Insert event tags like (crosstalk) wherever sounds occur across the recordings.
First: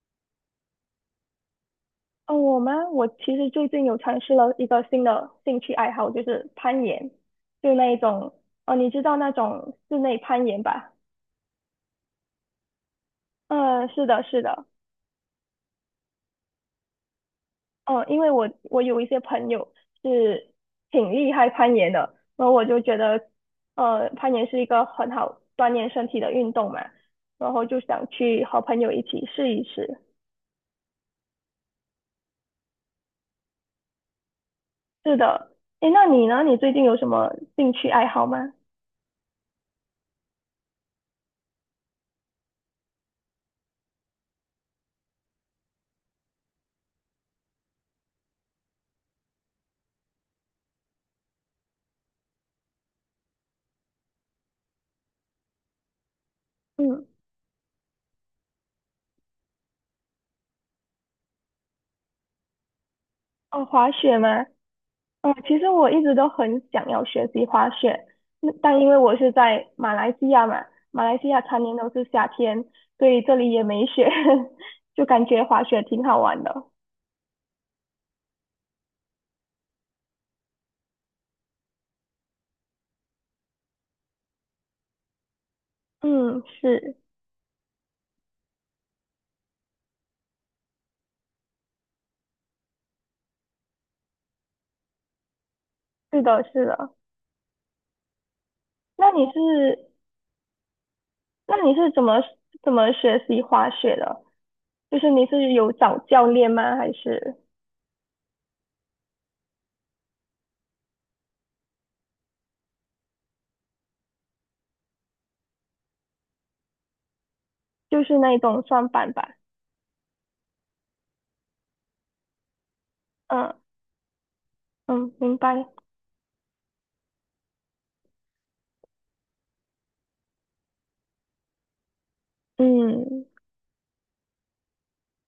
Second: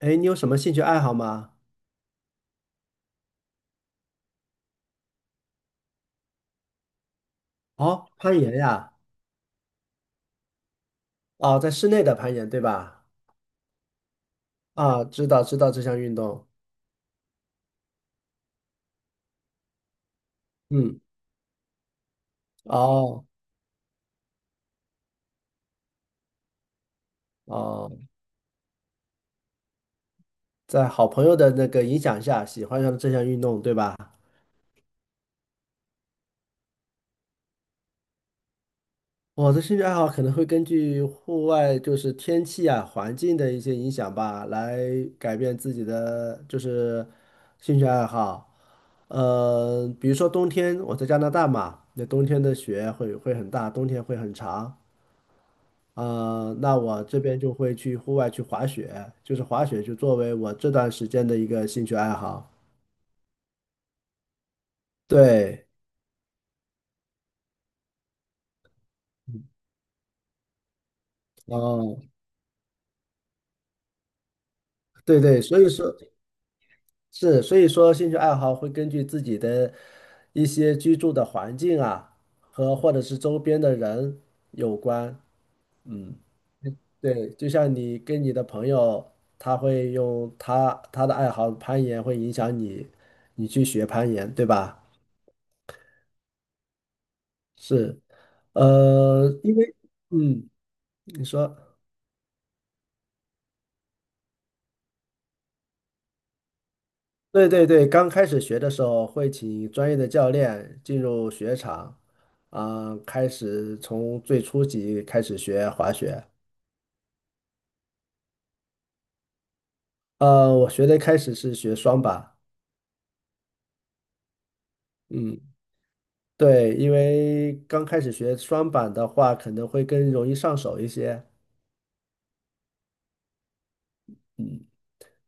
哎，你有什么兴趣爱好吗？哦，我吗？我其实最近有尝试了一个新的兴趣爱好，就是攀岩，就那一哦，种，攀岩哦，你呀，知道那种室内攀岩吧？哦，在室内的攀岩，对吧？嗯，是的，是的，啊，知道知道这项运动，哦，因为我有一些朋友是嗯，挺厉害攀岩的，然后我就觉得，哦攀岩是一个很好锻炼身体的运动嘛，然后就哦，想去和朋友一起试一试。在好朋友的那个影响下，喜欢上了这项运动，对吧？是的，诶，那你呢？你最近有什么兴趣爱好吗？我的兴趣爱好可能会根据户外就是天气啊、环境的一些影响吧，来改变自己的就是兴趣爱好。比如说冬天，我在加拿大嘛，那冬天的雪会很大，冬天会很长。那我嗯，这边就会去户外去滑雪，就是滑雪就作为我这段时间的一个兴趣爱好。哦，滑雪吗？哦，其对，实我一直都很想要学习滑雪，那但因为我是在马来西亚嘛，马来西亚常年都哦，是夏天，所以这里也没雪，(laughs) 就对感对，觉所滑以雪说挺好玩的。是，所以说兴趣爱好会根据自己的一些居住的环境啊，和或者是周边的人有关。嗯，嗯，是，对，就像你跟你的朋友，他会用他的爱好攀岩，会影响你，你去学攀岩，对吧？是的，是的。是，那你呃，因为。是，嗯，你说，那你是怎么学习滑雪的？就是你是有找教练吗？还是对对对，刚开始学的时候会请专业的教练进入雪场，啊、开始从最初级开始学滑雪。就是那种双板吧？我学的开始是学双板，嗯嗯，明嗯，白。对，因为刚开始学双板的话，可能会更容易上手一些。嗯嗯，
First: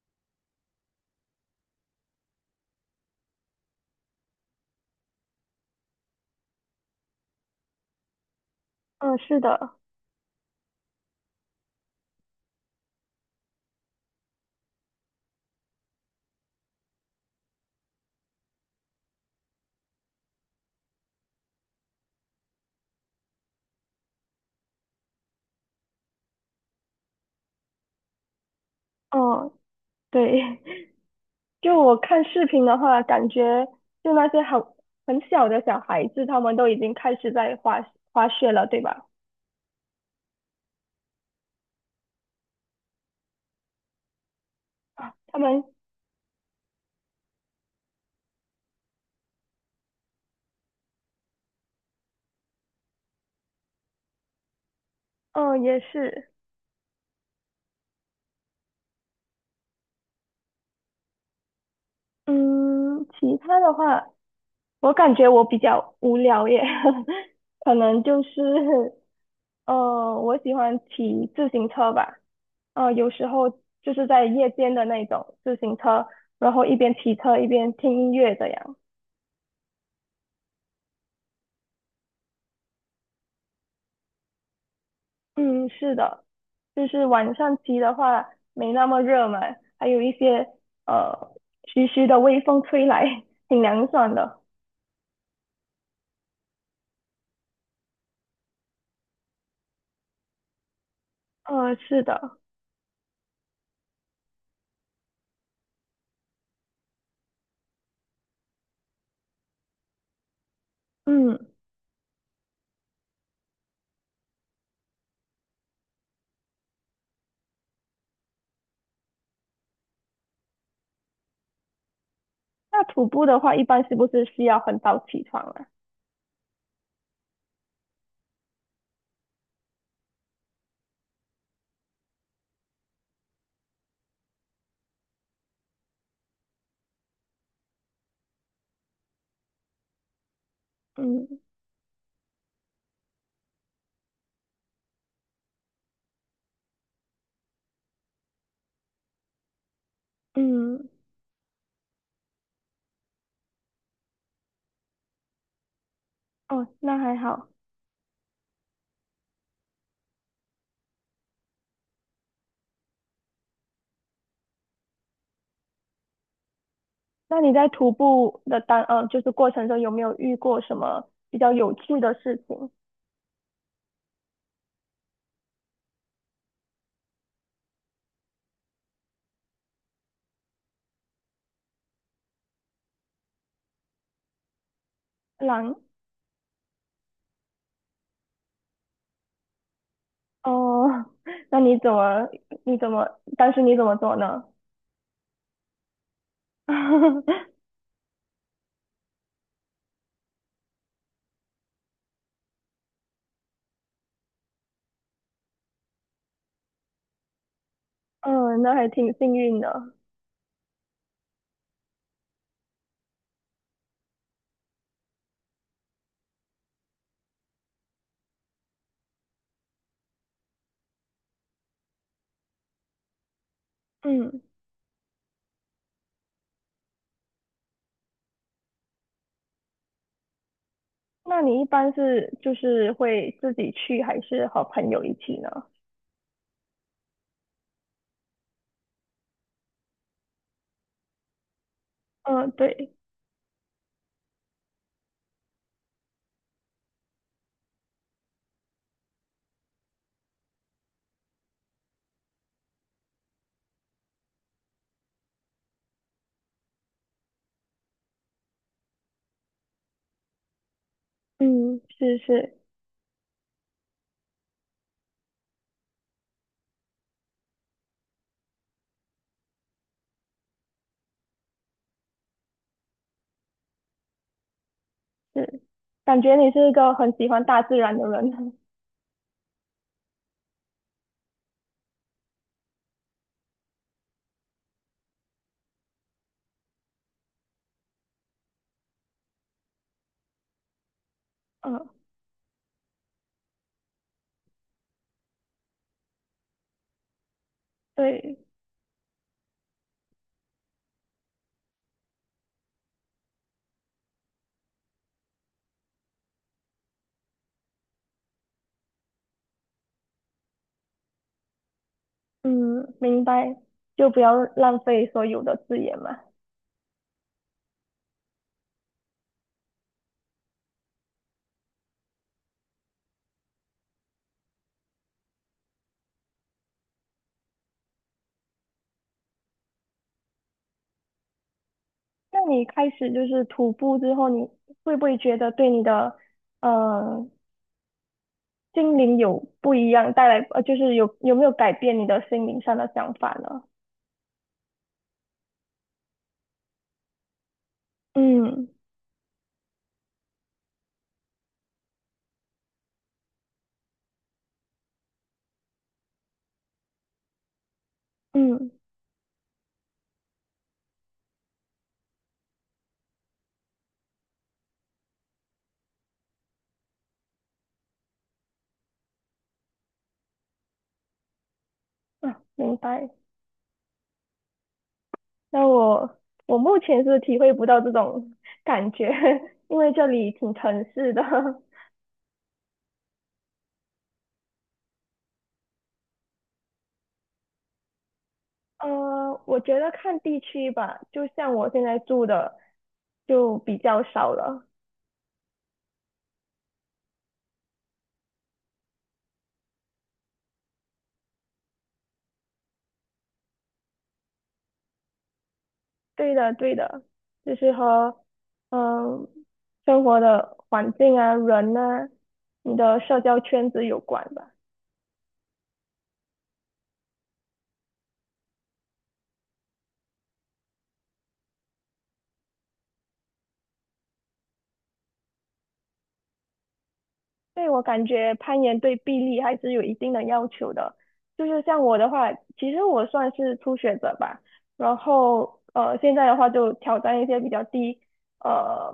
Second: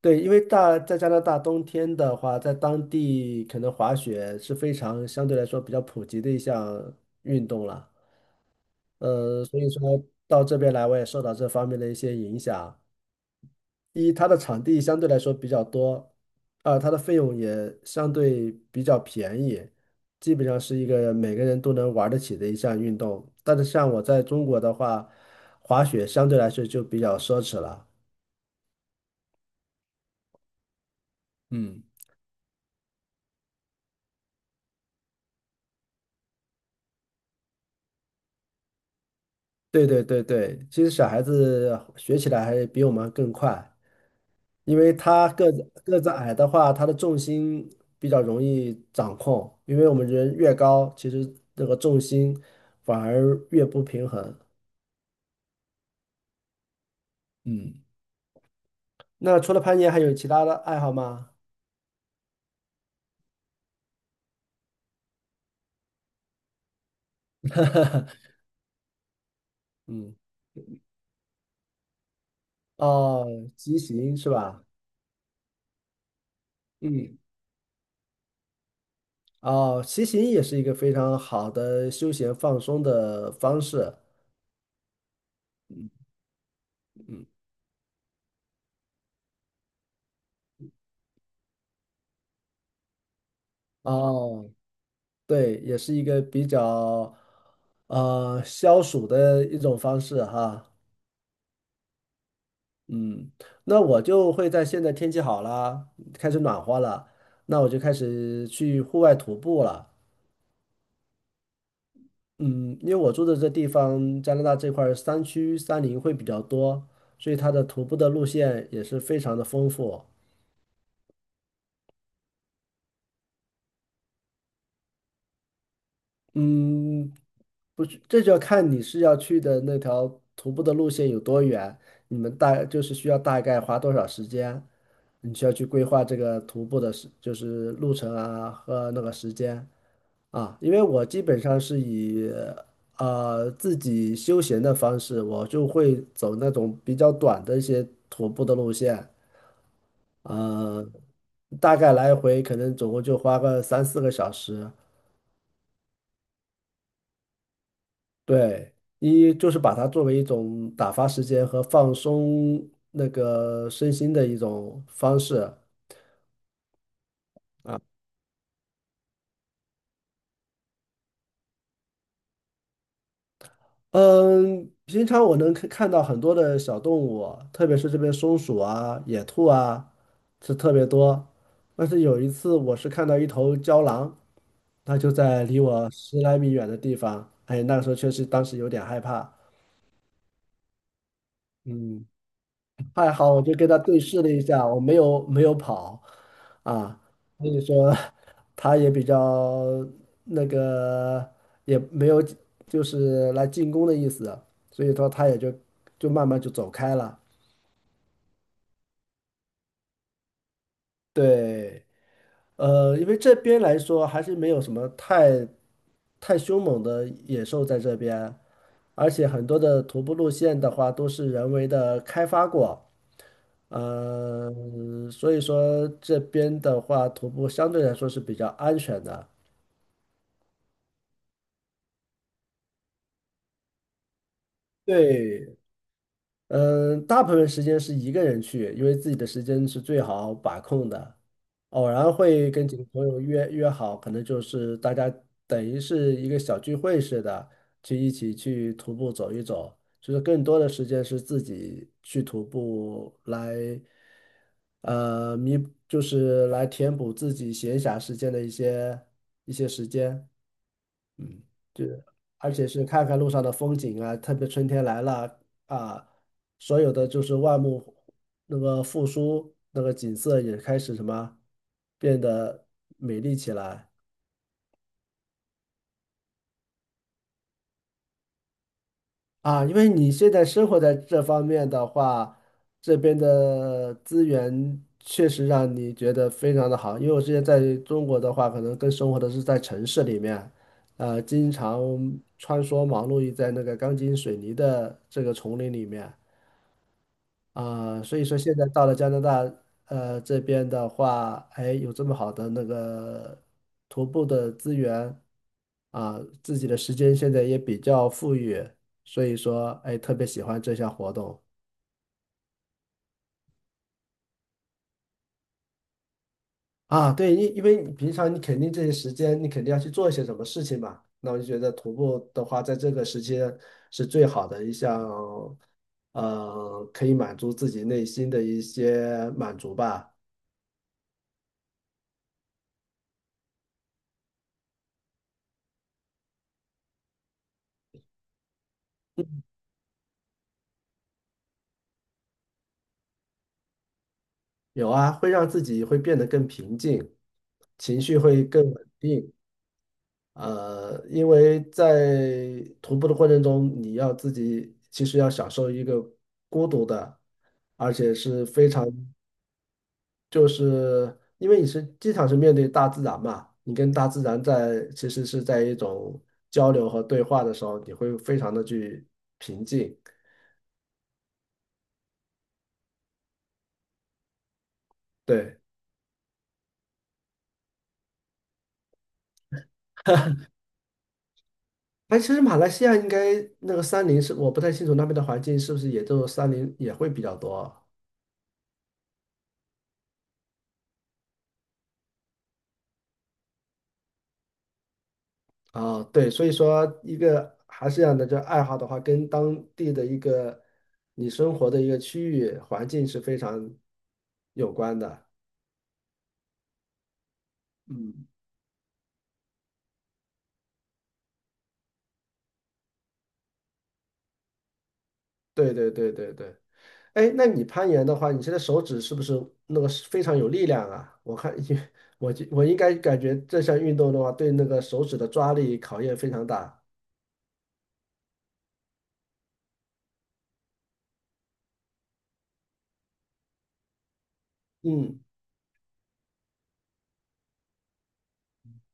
对，因为大在加拿大冬天的话，在当地可能滑雪是非常相对来说比较普及的一项运动了。嗯，是所以的。说到这边来，我也受到这方面的一些影响。一，它的场地相对来说比较多，二，它的费用也相对比较便宜，基本上是一个每个人都能玩得起的一项运动。但是像我在中国的话，滑雪相对来说就比较奢侈了。嗯，对。就嗯。我看视频的话，感觉就那些很小的小孩子，他们都已经开始在滑雪了，对吧？对对对对，其实小孩子学起来还比我们更快。因为啊他他个们，子个子矮的话，他的重心比较容易掌控，因为我们人越高，其实那个重心反而越不平衡。嗯、也是，嗯，那除了攀岩，还有其他的爱好吗？嗯，其他的话，我感觉我比较无聊耶，(laughs) 可能就是，嗯，我喜欢骑自行车吧，有时哦，候骑就是行在是夜吧？间的那种自行车，然后一边骑嗯，车一边听音乐这样。哦，骑行也是一个非常好的休闲放松的方式。嗯，是的，就是嗯，晚上骑的话没那么热嘛，还有一些呃徐徐的微风吹来，挺凉爽的。哦，对，也是一个比较消暑的一种方式哈。是的，嗯，那我就会在现在天气好了，开始暖和了，那我就开始去户外徒步了。嗯，嗯，因为我住的这地方，加拿大这块儿山区山林会比较多，所以它的徒步的路线也是非常的丰富。那徒步的话，一般是不是需要很早起床啊？嗯，不是，这就要看你是要去的那条徒步的路线有多远，你们大就是需要大概花多少时间，你需要去规划这个徒步的时，就是路程啊和那个时间。啊，因为我基本嗯上是以自己休闲的方式，我就会走那种比较短的一些徒步的路线，呃，嗯，大概来回可能总共就花个三四个小时。哦，那还好。对，一就是把它作为一种打发时间和放松那个身心的一种方式，那你在徒步的就是过程中有没有遇过什么比较有趣的事情？嗯，平常我能看到很多的小动物，特别是这边松鼠啊、野兔啊，是特别多。但是有一次，我是看到一头郊狼，它就在离狼？我十来米远的地方。哎，那个时候确实当时有点害怕。哦，(laughs) 那你怎嗯。么你怎么还好，我当就时跟你他怎么对做视了一呢？下，我没有跑啊，(laughs) 所以说他也比较那个，也没有就是来进攻的意思，所以说他也就就慢慢就走开了。嗯，那还挺幸运的。对，因为这边来说还是没有什么太凶猛的野兽在这边，而且很多的徒步路线的话都是人为的开发过，嗯，呃，所以说这边的话徒步相对来说是比较安全的。那你一般是就是会自己去，还是和朋友一起呢？对，嗯，大部分时间是一个人去，因为自己的时间是最好把控的。偶然嗯，会跟几个对，朋友约好，可能就是大家等于是一个小聚会似的，去一起去徒步走一走。就是更多的时间是自己去徒步来，呃，弥，就是来填补自己闲暇时间的一些时间。嗯，嗯，是，是而是且是看看路上的风景啊，特别春天来了啊，所有的就是万物那个复苏，那个景色也开始什么变得美丽起来是，感觉你是一个很喜欢大自然的人。(laughs) 啊。因为你现在生活在这方面的话，这边的资源确实让你觉得非常的好。因为我之前在中国的话，可能更生活的是在城市里面，经常嗯，穿梭忙碌于在那个钢筋水泥的这个丛林里面。啊，所以说对，现在到了加拿大，这边的话，哎，有这么好的那个徒步的资源啊，自己的时间现在也比较富裕，所以说，哎，特别喜欢这项活动嗯，明白，就不要浪费所有的资源嘛。啊。对，因为你平常你肯定这些时间，你肯定要去做一些什么事情嘛。那我就觉得徒步的话，在这个时间是最好的一项，可以满足自己内心的一些满足吧。那你开始就是徒步之后，你会不会觉得对你的呃心灵有不一样，带来就是有没有改变你的心灵上的想法呢？有啊，会让自己会变得更平静，情绪会更嗯稳定。因为在徒步的过程中，你要自己其实要享受一个孤独的，而且是非嗯。常，就是因为你是经常是面对大自然嘛，你跟大自然在其实是在一种交流和对话的时候，你会非常的去平静。啊，明白。对。那我目前是体会不到这种 (laughs) 感觉，(laughs) 因为这里挺城市的。(laughs) 哎，其实马来西亚应该那个山林是，我不太清楚那边的环境是不是也就山林也会比较多啊？我觉得看地区吧，就像我现在住的就比较少了。哦对，所以说一个还是这样的，就爱好的话，跟当地的一个你生活的一个区域环境是非常有关的。对的，对的，就是和嗯，嗯、生活的环境啊、人啊、你的社交圈子有关吧。对对对对对。哎，那你攀岩的话，你现在手指是不是那个是非常有力量啊？我看，(laughs) 因为我就我应该感觉这项运动的话，对那个手指的抓力考验非常大。对，我感觉攀岩对臂力还是有一定的要求的。就是像我的话，其实我算是初学者吧。然嗯后现在的话就挑战一些比较低，呃，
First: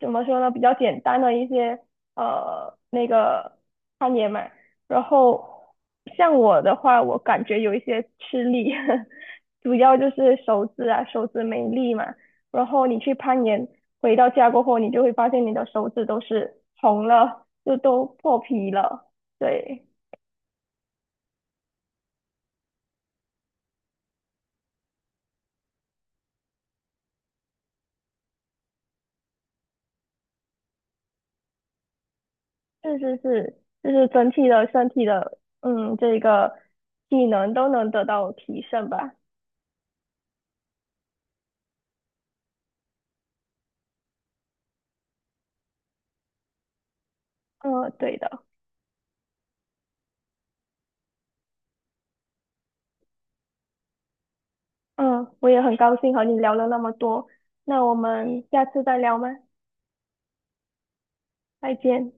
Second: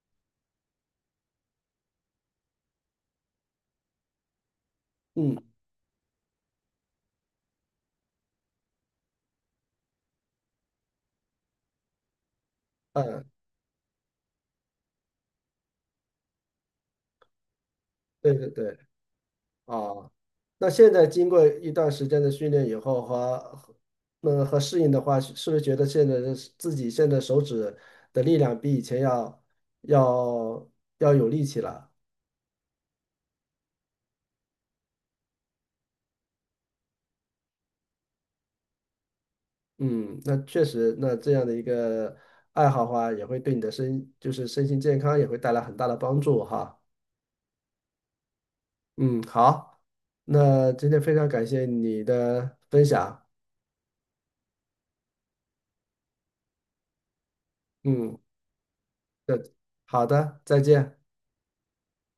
怎么说呢，比较简单的一些那个攀岩嘛。然嗯后像我的话，我感觉有一些吃力，(laughs) 主要就是手指啊，手指没力嘛。然后你去嗯。攀岩。回到家过后，你就会发现你的手指都是红了，就都对破对皮对，了。对，啊，那现在经过一段时间的训练以后和那个和适应的话，是不是觉得现在的自己现在手指的力量比以前要要要有力气了？是是是，就是整体的身体的，嗯，这个技能都能得到提升吧。嗯，那确实，那这样的一个爱好的话，也会对你的身就是身心健康也会带来很大的帮助哈。嗯，对的。嗯，好，那今天非常感谢你的分享。嗯，我也很高兴和你聊了那么多。那我嗯，们下次再聊吗？对，好的，再见。再见。